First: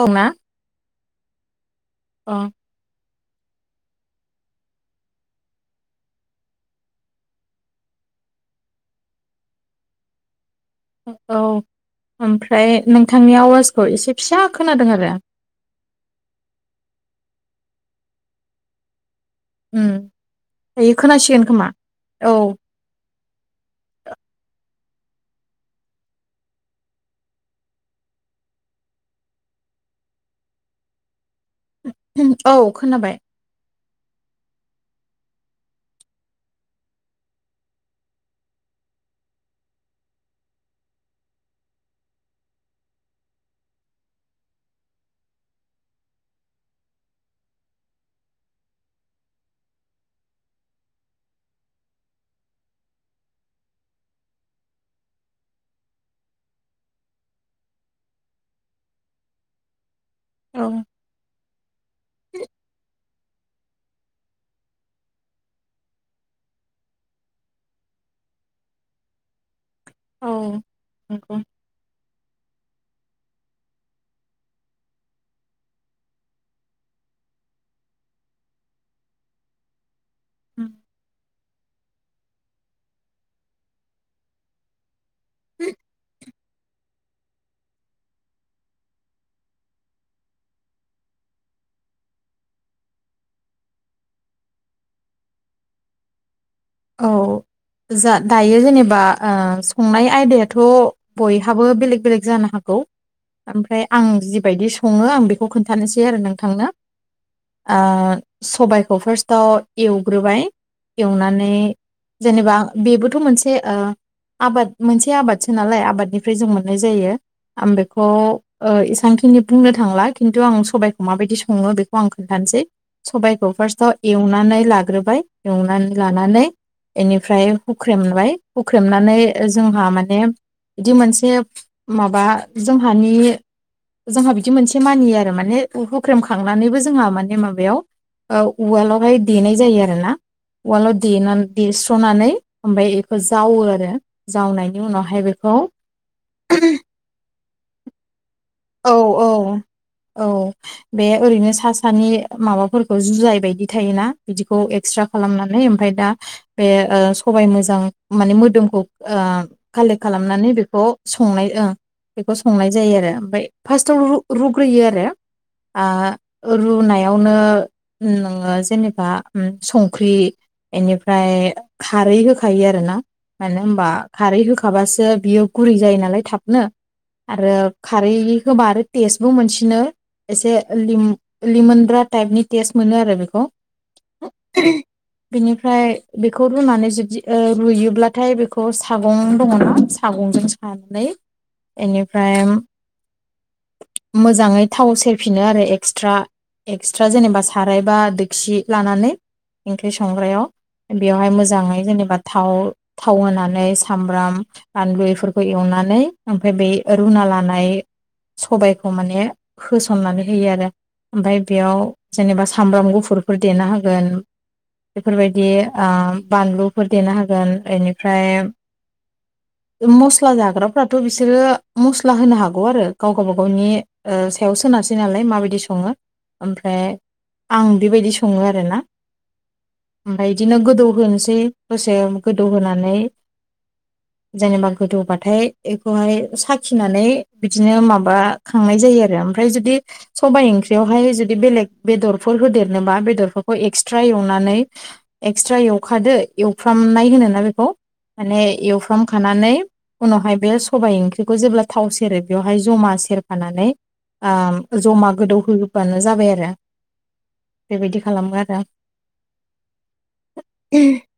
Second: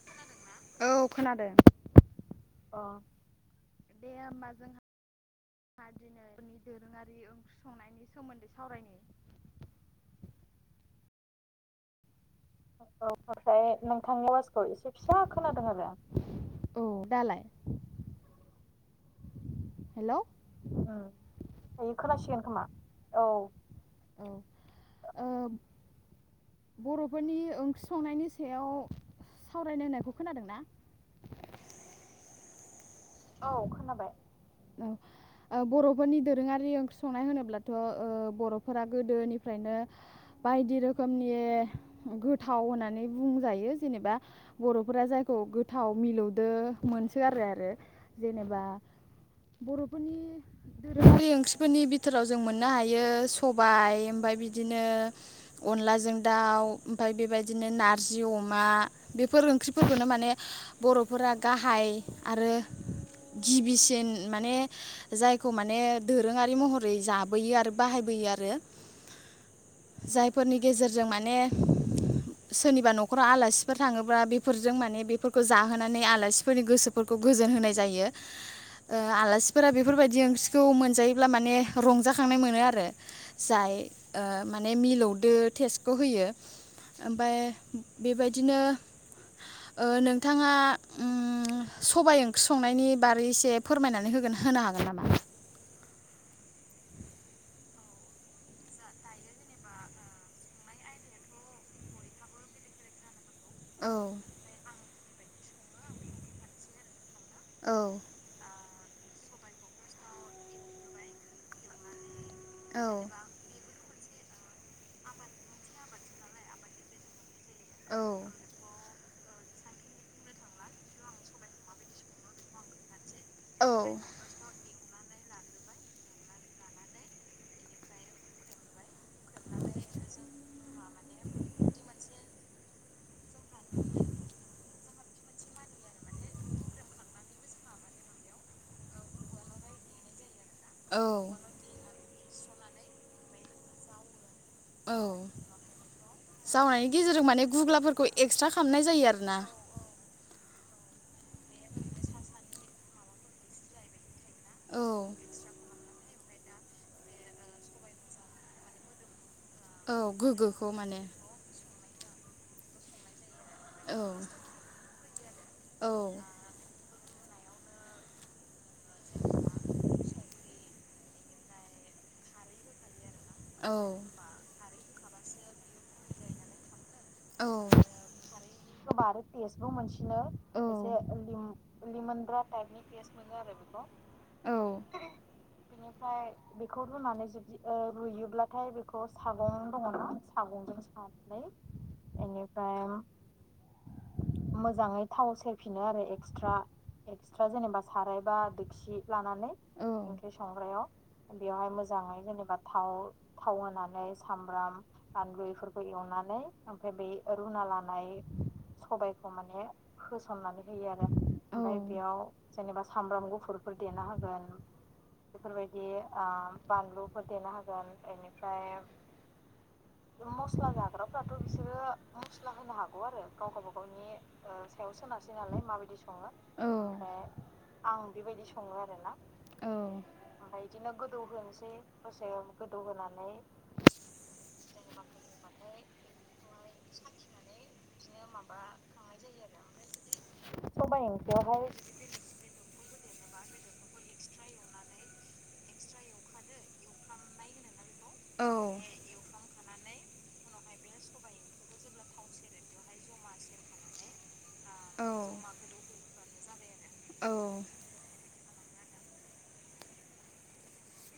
औ मा औ खोनादों अ दे होमबा जोंहा दिनै जोंनि दोरोङारि ओंख्रि संनायनि सोमोन्दै सावरायनो औ ओमफ्राय औ नोंथांनि ओमफ्राय आवाजखौ एसे नोंथांनि फिसा अआवासखौ खोनादों एसे आरो फिसा खोनादों आरो औ दालाय उम हेल' खोनासिगोन खोमा दायो औ खोनसिगोन खोमा औ औ अ बर'फोरनि ओंख्रि संनायनि सायाव सावरायनो होननायखौ खोनादोंना औ खोनाबाय औ खोनाबाय औ ओ बर'फोरनि दोरोङारि ओंख्रि संनाय होनोब्लाथ' ओ बर'फोरा गोदोनिफ्रायनो बायदि रोखोमनि गोथाव होननानै बुंजायो जेनेबा बर'फोरा जायखौ गोथाव मिलौदो मोनसो आरो आरो जेनेबा बर'फोरनि दोरोङारि ओंख्रिफोरनि बिथोराव जों मोननो हायो सबाय ओमफ्राय बिदिनो अनलाजों दाउ ओमफ्राय बेबायदिनो नारजि अमा बेफोर ओंख्रिफोरखौनो मान माने औ बर'फोरा गाहाय आरो गिबिसिन माने जायखौ माने दोरोङारि महरै जाबोयो आरो बाहायबोयो आरो औ जायफोरनि गेजेरजों माने नंगौ सोरनिबा न'खराव आलासिफोर थाङोब्ला बेफोरजों माने बेफोरखौ जाहोनानै आलासिफोरनि गोसोफोरखौ गोजोन होनाय जायो। रो ओ आलासिफोरा बेफोरबायदि ओंख्रिखौ मोनजायोब्ला माने रंजाखांनाय मोनो आरो जाय ओ माने मिलौदो टेस्टखौ होयो ओमफ्राय बेबायदिनो ओ नोंथाङा ओ सबाइ ओं संनायनि बारै एसे फोरमायनानै होगोन होनो हागोन नामा औ जा दायो जेनेबा ओ संनाय आयदायाथ' बयहाबो बेलेक बेलेक जानो हागौ ओमफ्राय औ आं जिबायदि सङो आं बेखौ खौ खोन्थानोसै आरो नोंथांनो औ आ सबाय खौ फार्स्टआव एवग्रोबाय एवनानै [inaudible] जेनेबा औ बेबोथ' मोनसे ओ आबाद मोनसे आबादसो नालाय आबादनिफ्राय जों मोननाय जायो आं बेखौ ओ इसां बेखिनि बुंनो थांला खिन्थु आं सबाइखौ माबायदि सङो बेखौ आं खोन्थानोसै सबाइखौ औ फार्स्टव एवनानै लाग्रो बाय एवनानै लानानै एनिफ्राय हुख्रेमबाय हुख्रेमनानै नै जोंहा माने इदि मोनसे माबा जोंहानि जोंहा बिदि मोनसे एसे मानियो आरो माने हुख्रेम खांनानैबो जोंहा माने माबायाव ओ उवालावहाय देनाय जायो आरो ना उवालाव देनानै एस्र'नानै ओमफ्राय एखौ जावो आरो जावनायनि औ उनावहाय बेखौ जावनायनि गेजेरजों माने गुग्लाफोरखौ एक्सट्रा खालामनाय औ जायो औ आरोना औ बे ओरैनो सा सानि माबाफोरखौ जुजाय बायदि थायोना बिदिखौ औ एक्स्रा खालामनानै ओमफाय दा बे ओ सबाय मोजां माने मोदोमखौ आ औ कालेक्ट खालामनानै गोग्गोखौ बेखौ माने संनाय ओ बेखौ संनाय जायो आरो ओमफाय औ फार्स्टआव रु रुग्रोयो आरो आ औ रुनाय यावनो नोङो जेनेबा उम संख्रि एनिफ्राय खारै होखायो आरो ना मानो औ होमबा खारै होखाबासो बियो गुरै जायो नालाय थाबनो आरो खारै होनबा आरो टेस्टबो मोनसिनो औ ए लिमोनग्रा टाइपनि थेस्ट मोनो आरो बेखौ बिनिफ्राय बेखौ रुनानै जुदि ओ रुयोब्लाथाय बेखौ सागं दङ नामा सागंजों सानानै बेनिफ्राय इनिफ्राइ मोजाङै थाव सेरफिनो आरो एक्सट्रा एक्सट्रा जेनेबा साराय बा दोखसि लानानै ओंख्रि संग्रायाव बेवहाय मोजाङै जेनेबाव थाव थाव होनानै सामब्राम बानलु बेफोरखौ एवनानै ओमफ्राय बे रुना लानाय सबायखौ माने होसननानै होयो आरो ओमफाय बेयाव जेनेबा सामब्राम गुफुरफोर देनो हागोन बेफोरबायदि ओ बानलुफोर देनो हागोन एनिफ्राय इ मस्ला जाग्राफ्राथ' बिसोरो ओ मस्ला होनो हा गौ आरो गाव गा बागावनि ओ सायाव सोनसै नालाय माबायदि सङो ओमफ्राय आं बेबायदि सङो आरोना ओमफाय इदिनो गोदौ होनोसै दसे गोदौ होनानै जेनबानै गोदौबाथाय इखौ फाय साखिनानै बिदिनो माबा खांनाय जायो आरो ओमफ्राय जुदि सबाइ ओंख्रियावहाय जुदि बेलेग बेदरफोर होदेरनो बा बेदरफोरखौ एक्सट्रा एवनानै एक्सट्रा एवखादो एवफ्रामनाय होनोना बेखौ माने इउफ्राम खानानै उनावहाय बे सबाय ओंख्रिखौ जेब्ला थाव सेरो बेवहाय जमा सेरफानानै आ जमा गोदौ होबानो जाबाय आरो आरो बेबायदि खालामो आरो [unintelligible]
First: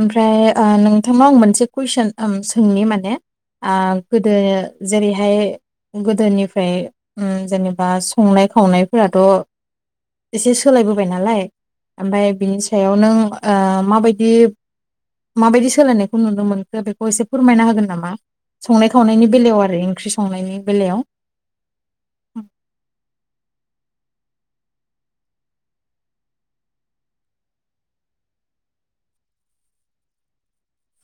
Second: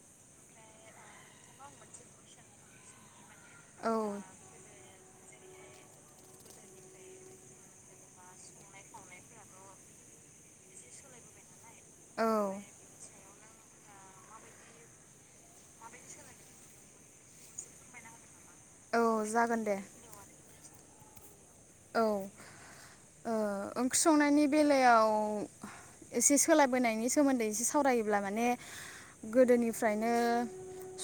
ओमफ्राय आ नोंथांनाव आं मोनसे कुइसन ओम सोंनि माने आ औ गोदो जेरैहाय गोदोनिफ्राय ओ जेनेबा संनाय खावनायफोराथ' एसे सोलायबोबाय नालाय ओमफाय औ बिनि सायाव नों ओ माबायदि माबायदि सोलायनायखौ नुनो मोनखो बेखौ एसे फोरमायना होगोन नामा संनाय औ खावनायनि बेलायाव जागोन दे आरो ओंख्रि संनायनि बेलायाव औ ओ ओं ओंख्रि संनायनि बेलायाव एसे सोलायबोनायनि सोमोन्दै एसे सावरायोब्ला माने गोदोनिफ्रायनो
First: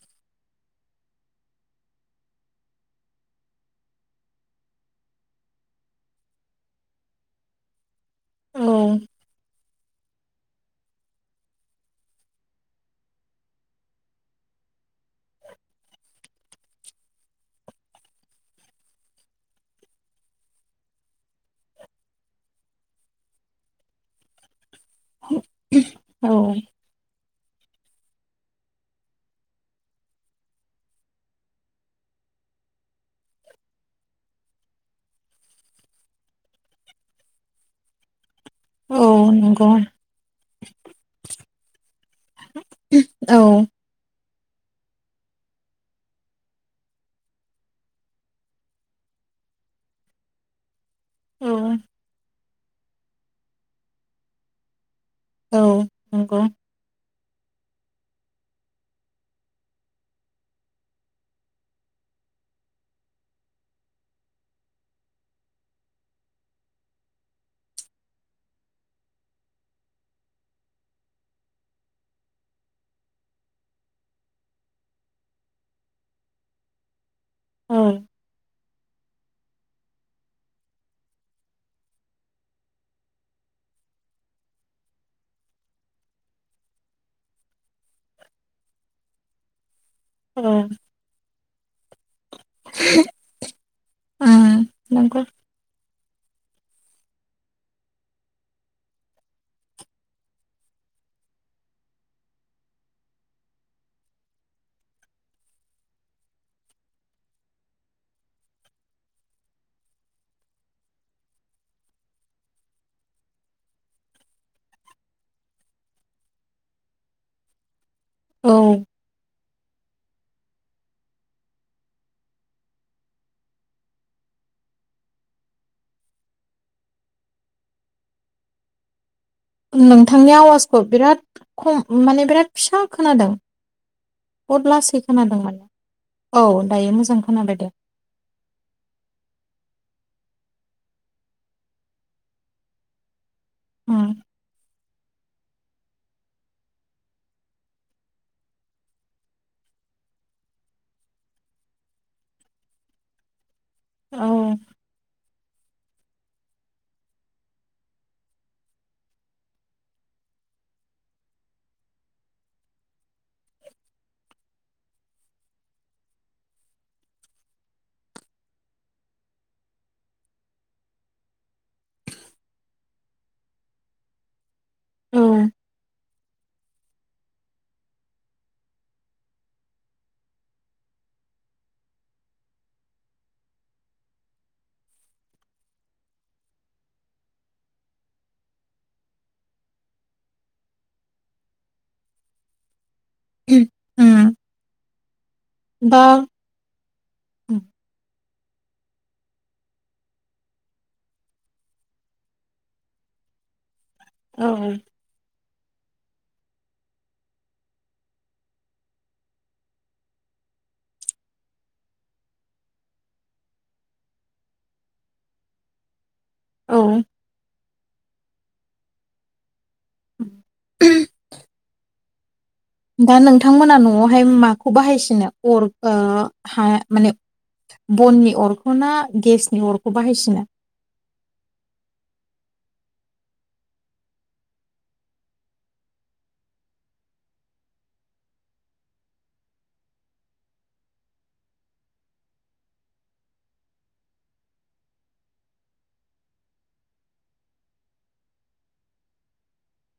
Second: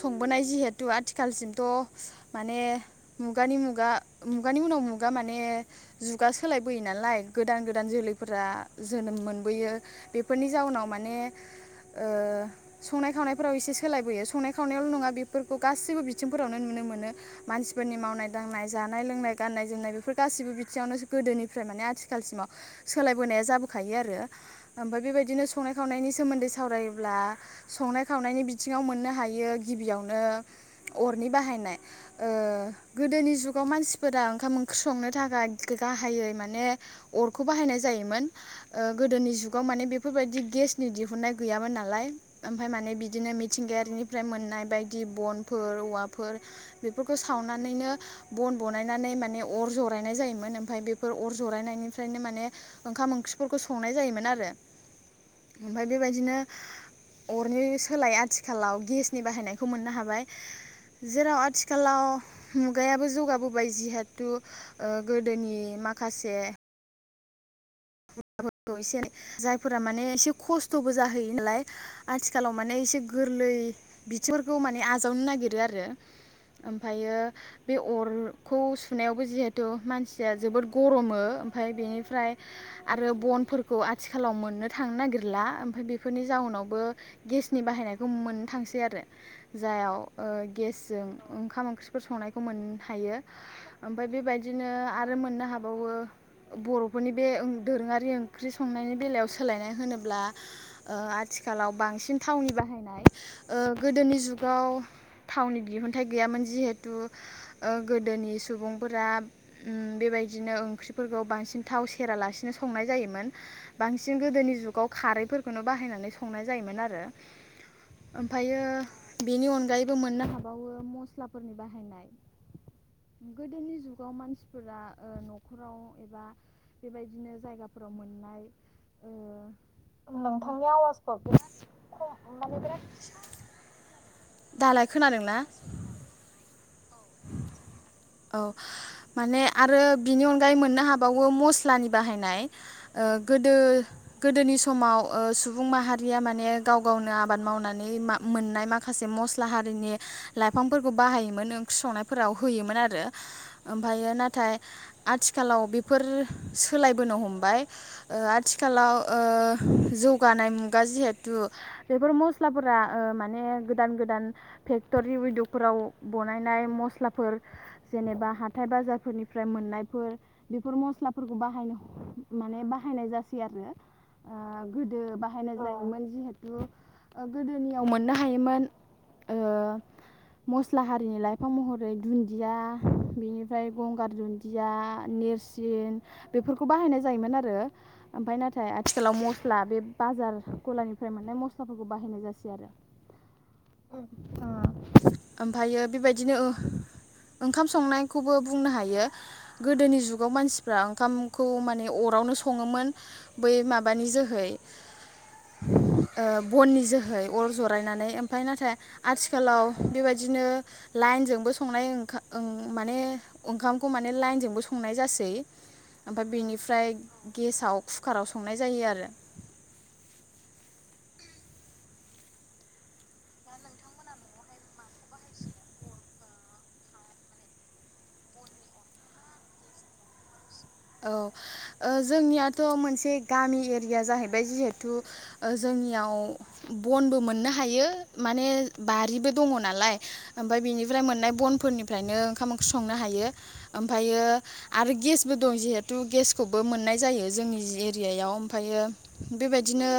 संबोनाय जिहेथु आथिखालसिमथ' माने मुगानि मुगा मुगानि उनाव मुगा माने माने जुगा सोलायबोयो नालाय गोदान गोदान जोलै फोरा औ जोनोम मोनबोयो बेफोरनि जाउनाव माने ओ संनाय खावनायफोराव एसे सोलायबोयो संनाय खावनायावल' नङा बेफोरखौ गासैबो बिथिंफोरावनो नुनो मोनो मानसिफोरनि मावनाय दांनाय जानाय लोंनाय गाननाय जोमनाय बेफोरखौ गासिबो बिथिङावनो गोदोनिफ्राय माने आथिखालसिमाव सोलायबोनाया जाबोखायो आरो ओमफाय बेबायदि बिदिनो संनाय खावनायनि औ सोमोन्दै सावरायोब्ला संनाय खावनायनि बिथिङाव मोननो हायो गिबियावनो अरनि बाहायनाय ओ गोदोनि जुगाव मानसिफोरा ओंखाम ओंख्रि संनो थाखाय गाहायै माने अरखौ बाहायनाय जायोमोन ओ औ गोदोनि जुगाव नंगौ माने बेफोरबायदि गेसनि दिहुननाय गैयामोन नालाय ओमफ्राय माने बिदिनो औ मिथिंगायारिनिफ्राय मोन नाय बायदि बनफोर औवाफोर बेफोरखौ सावनानैनो बन बानायनानै माने अर जरायनाय जायोमोन ओमफाय बे फोर अर जरायनायनिफ्रायनो माने ओंखाम ओंख्रिफोरखौ संनाय जायोमोन आरो औ ओमफाय बेबायदिनो नंगौ अरनि सोलाय आथिखालाव गेसनि बाहायनायखौ मोननो हाबाय जेराव आथिखालाव मुगायाबो जौगाबोबाय जिहेतु थु गोदोनि माखासे फोरखौ एसेओ जायफोरा माने एसे खस्थ'बो जाहैयो नालाय आथिखालाव माने एसे गोरलै बिथिंफोरखौ माने आजावनो नागिरो आरो ओमफायो बे औ अरखौ सुनायाव बो जिहेथु मानसिया जोबोद गर मो ओमफाय बेनिफ्राय आरो बनफोरखौ आथिखालाव मोननो थांनो नागिरला ओमफाय बेफोरनि जाउनावबो गेसनि बाहायनायखौ मोननो थांसै आरो जायाव ओ गेसजों ओंखाम ओंख्रि बेफोर संनायखौ मोन हायो ओमफाय उम बेबायदिनो आरो नंगौ मोननो हाबावो बर'फोरनि बे ओं दोरोङारि ओंख्रि संनायनि बेलायाव सोलायनाय होनोब्ला ओ आथिखालाव बांसिन थावनि बाहायनाय गोदोनि जुगाव थावनि दिहुनथाइ गैयामोन जिहेथु ओ गोदोनि सुबुंफोरा ओम बेबायदिनो ओंख्रिफोरखौ बांसिन थाव सेरालासिनो संनाय जायोमोन बांसिन गोदोनि जुगाव खारैफोरखौनो बाहायनानै संनाय जायोमोन आरो औ ओमफायो बेनि अन अनगायैबो मोननो हाबावो मस्लाफोरनि बाहायनाय गोदोनि जुगाव मानसिफोरा न'खराव एबा बेबायदिनो जायगाफोराव मोननाय ओ नोंथांनि आवाजखौ बिराद खम माने बिराद फिसा खोनादों बहुद दालाय लासै ना? खोनादों माने औ दायो मोजां खोनाबाय दे औ माने आरो बिनि अनगायै मोननो हाबावो मस्लानि बाहायनाय ओ गोदो उम गोदोनि समाव ओ सुबुं माहारिया माने गाव गावनो आबाद मावनानै मा मोननाय माखासे मस्ला हारिनि लाइफांफोरखौ बाहायोमोन ओं ख्रि संनायफोराव होयोमोन आरो ओमफ्रायो औ नाथाय आथि आथिखालाव बेफोर सोलाय बोनो हमबाय ओ आथिखालाव ओ जौगानाय मुगा जिहेथु बेफोर मस्लाफोरा ओ माने गोदान गोदान भेकतुरि उइदक फोराव बानायनाय मस्लाफोर जेनेबा हाथाय बाजारफोरनिफ्राय मोननायफोर बेफोर मस्लाफोरखौ बाहायनो माने बाहायनाय जासै आरो ओ गोदो औ बाहायनाय जायोमोन जिहेथु ओ गोदोनियाव मोननो हायोमोन ओ मस्ला हा रिनि लाइफां महरै दुन्दिया बेनिफ्राय गंगार दुन्दिया नेरसिन बेफोरखौ बाहायनाय जायोमोन आरो ओमफ्राय नाथाय आथिखालाव मस्ला बे बाजार गलानिफ्राय मोननाय मस्लाफोरखौ बाहायनाय जासै आरो ओ उम ओमफायो दा बेबायदिनो ओ ओंखाम संनाय खौबो बुंनो हायो गोदोनि जुगाव मानसिफ्रा ओंखामखौ माने अरावनो सङोमोन बै मा बानि जोहै औ ओ बननि जोहै अर जरायनानै ओमफ्राय नाथाय आथिखालाव बेबायदिनो लाइनजोंबो संनाय ओं माने ओंखामखौ माने लाइनजोंबो संनाय जासै ओमफ्राय बेनिफ्राय गेसाव कुकाराव संनाय जायो आरो औ दा नोंथांमोना न'आवहाय माखौ बाहायसिनो अर ओ ह माने बननि अरखौ ना गेसनि अरखौ बाहायसिनो औ ओ जोंनियाथ' मोनसे गामि एरिया जाहैबाय जिहेथु ओ जोंनियाव बनबो मोननो हायो माने बारिबो दङ नालाय ओमफ्राय बेनिफ्राय मोननाय बनफोरनिफ्रायनो ओंखाम ओंख्रि संनो हायो ओमफ्रायो आरो गेसबो दं जिहेथु गेसखौबो मोननाय जायो जोंनि एरियायाव ओमफ्रायो बेबायदिनो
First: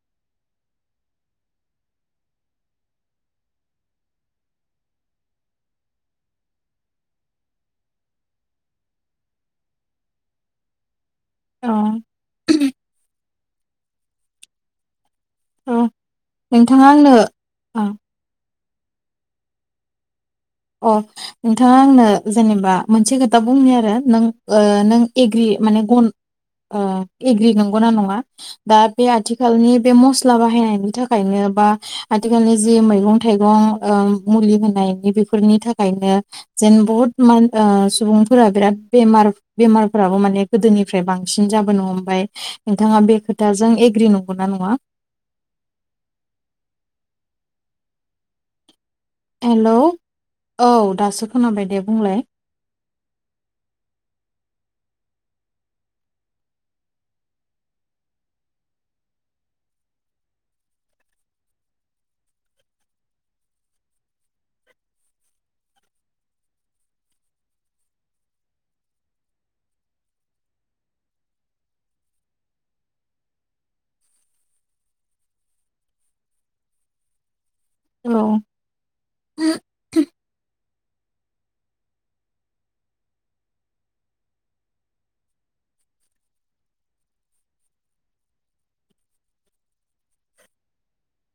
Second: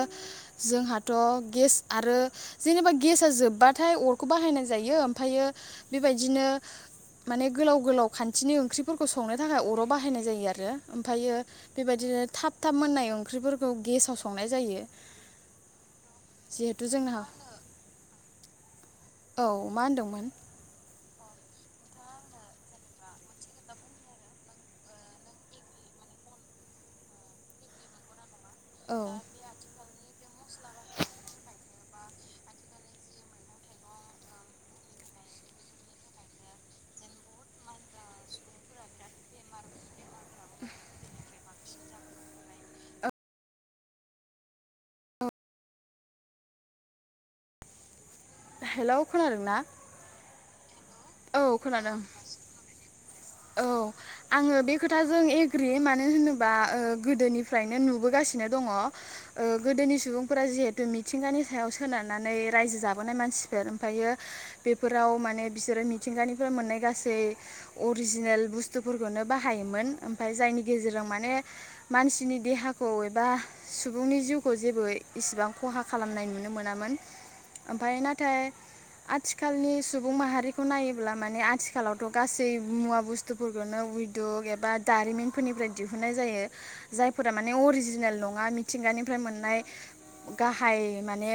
जोंहाथ' गेस आरो जेनेबा गेसआ जोबबाथाय अरखौ बाहायनाय जायो ओमफ्रायो बेबायदिनो माने गोलाव गोलाव खानथिनि ओंख्रिफोरखौ संनो थाखाय अराव बाहायनाय जायो आरो ओम फायो अ बेबायदिनो थाब थाब मोननाय ओंख्रिफोरखौ गेसाव संनाय जायो। औ जिहेथु नोंथाङा आंनो जोंहा ओ औ मा होनदोंमोन अ नोंथाङा आंनो जेनेबा मोनसे खोथा बुंनो आरो नों नों एग्रि माने गन ओ एग्रि नंगौना नङा अ दा औ बे आथिखालनि बे म स्ला बाहायनायनि थाखायनो बा आथिखालनि जि मैगं थाइगं औ मुलि होनायनि बे फोरनि थाखायनो जेन बहुत मान ओ सुबुंफोरा बिराद बेमार बेमारफोराबो माने गोदोनिफ्राय बांसिन जाबोनो हमबाय नोंथाङा बे खोथाजों एग्रि नंगौना नङा औ हेलौ खोनादों ना हेलौ औ दासो औ खोनाबाय दे खोनादों बुंलाय औ आङो बे खोथाजों एग्रि मानो होनोबा ओ गोदोनिफ्रायनो नुबोगासिनो दङ ओ गोदोनि सुबुंफोरा जिहेथु मिथिंगानि सायाव सोनारनानै रायजो जाबोनाय मानसिफोर ओमफ्रायो बेफोराव माने बिसोरो मिथिंगानिफ्राय मोननाय गासै अरिजिनेल बुस्थुफोरखौनो बाहायोमोन ओमफाय जायनि गेजेरजों माने मानसिनि देहाखौ एबा सुबुंनि जिउखौ जेबो इसिबां खहा खालामनाय नुनो मोनामोन ओमफाय नाथाय औ आथिखालनि सुबुं माहारि खौ नायोब्ला माने आथिखालावथ' गासै मुवा बुस्थुफोरखौनो उइदुक एबा दारिमिनफोरनिफ्राय दिहुनाय जायो जायफोरा माने अरिजिनेल नङा मिथिंगानिफ्राय मोननाय गाहाय माने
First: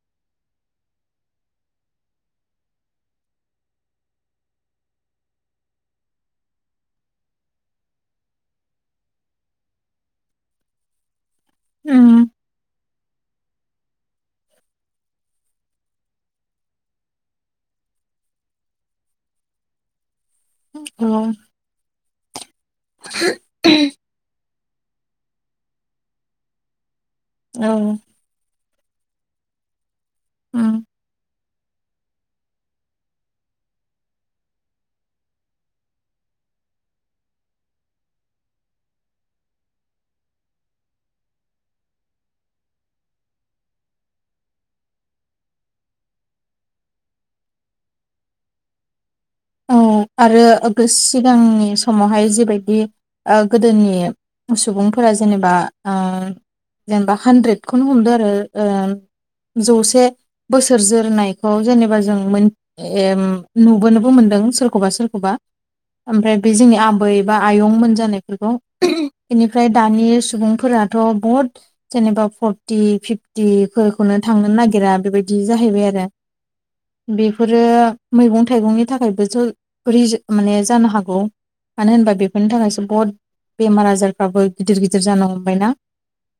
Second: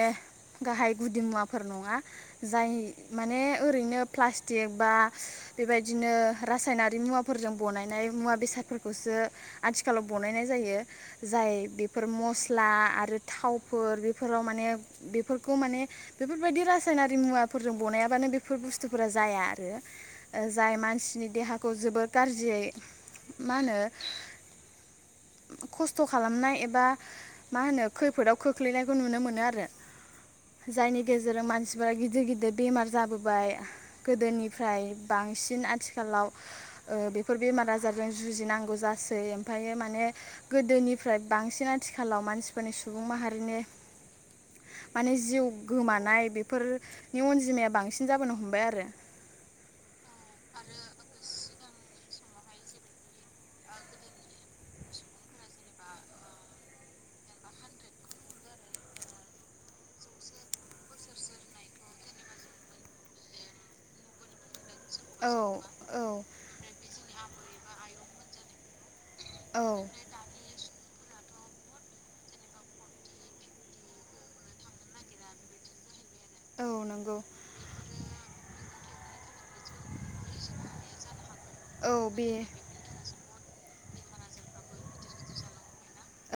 गाहाय गुदि मुवाफोर नङा जाय माने ओरैनो प्लास्टिक बा बेबायदि बिदिनो रासायनारि मुवाफोरजों बनायनाय मुवा बेसादफोरखौसो आथिखालाव बनायनाय जायो जाय बेफोर उम मस्ला आरो आरो थावफोर बेफोराव माने बेफोरखौ माने बेफोरबायदि रासायनारि मुवाफोरजों बनायाबानो बेफोर बुस्थुफोरा जाया आरो जाय औ मानसिनि देहाखौ जोबोद गारजियै मा होनो खस्थ' खालामनाय एबा मा औ होनो खैफोदाव खो खोख्लैनायखौ नुनो मोनो आरो उम जायनि गेजेरजों मानसि बिबार गिदिर गिदिर बेमार जाबोबाय गोदोनिफ्राय बांसिन बांसिन आथिखालाव ओ बेफोर बेमार आजारजों जुजिनांगौ जासै ओमफ्राय माने गोदोनिफ्राय बांसिन आथिखालाव मानसिफोरनि सुबुं माहारिनि माने जिउ गोमानाय बेफोरनि अनजिमाया बांसिन जाबोनो हमबाय आरो औ आरो सिगांनि समावहाय जिबायदि आ गोदोनि सुबुंफोरा जेनेबा जेनेबा ओ हानद्रेदखौनो हमदों आरो ओ जौसे बोसोर जोरनायखौ जेनेबा जों नुबोनोबो मोनदों दों सो सोरखौबा सोरखौबा औ औ ओमफाय बे जोंनि आबै एबा आयंमोन जानायफोरखौ औ बेनिफ्राय दानि सुबुंफोरा थ' बहुद जेनेबा फर्टि फिफटिफोरखौनो थांनो नागिरा बेबायदि जाहैबाय आरो औ नंगौ बेफोरो मैगं थाइगंनि नि थाखायबो ज र माने जानो हागौ मानो औ होनबा बे बेफोरनि थाखायसो बहुद बेमार आजारफ्राबो गिदिर गिदिर जानो हमबायना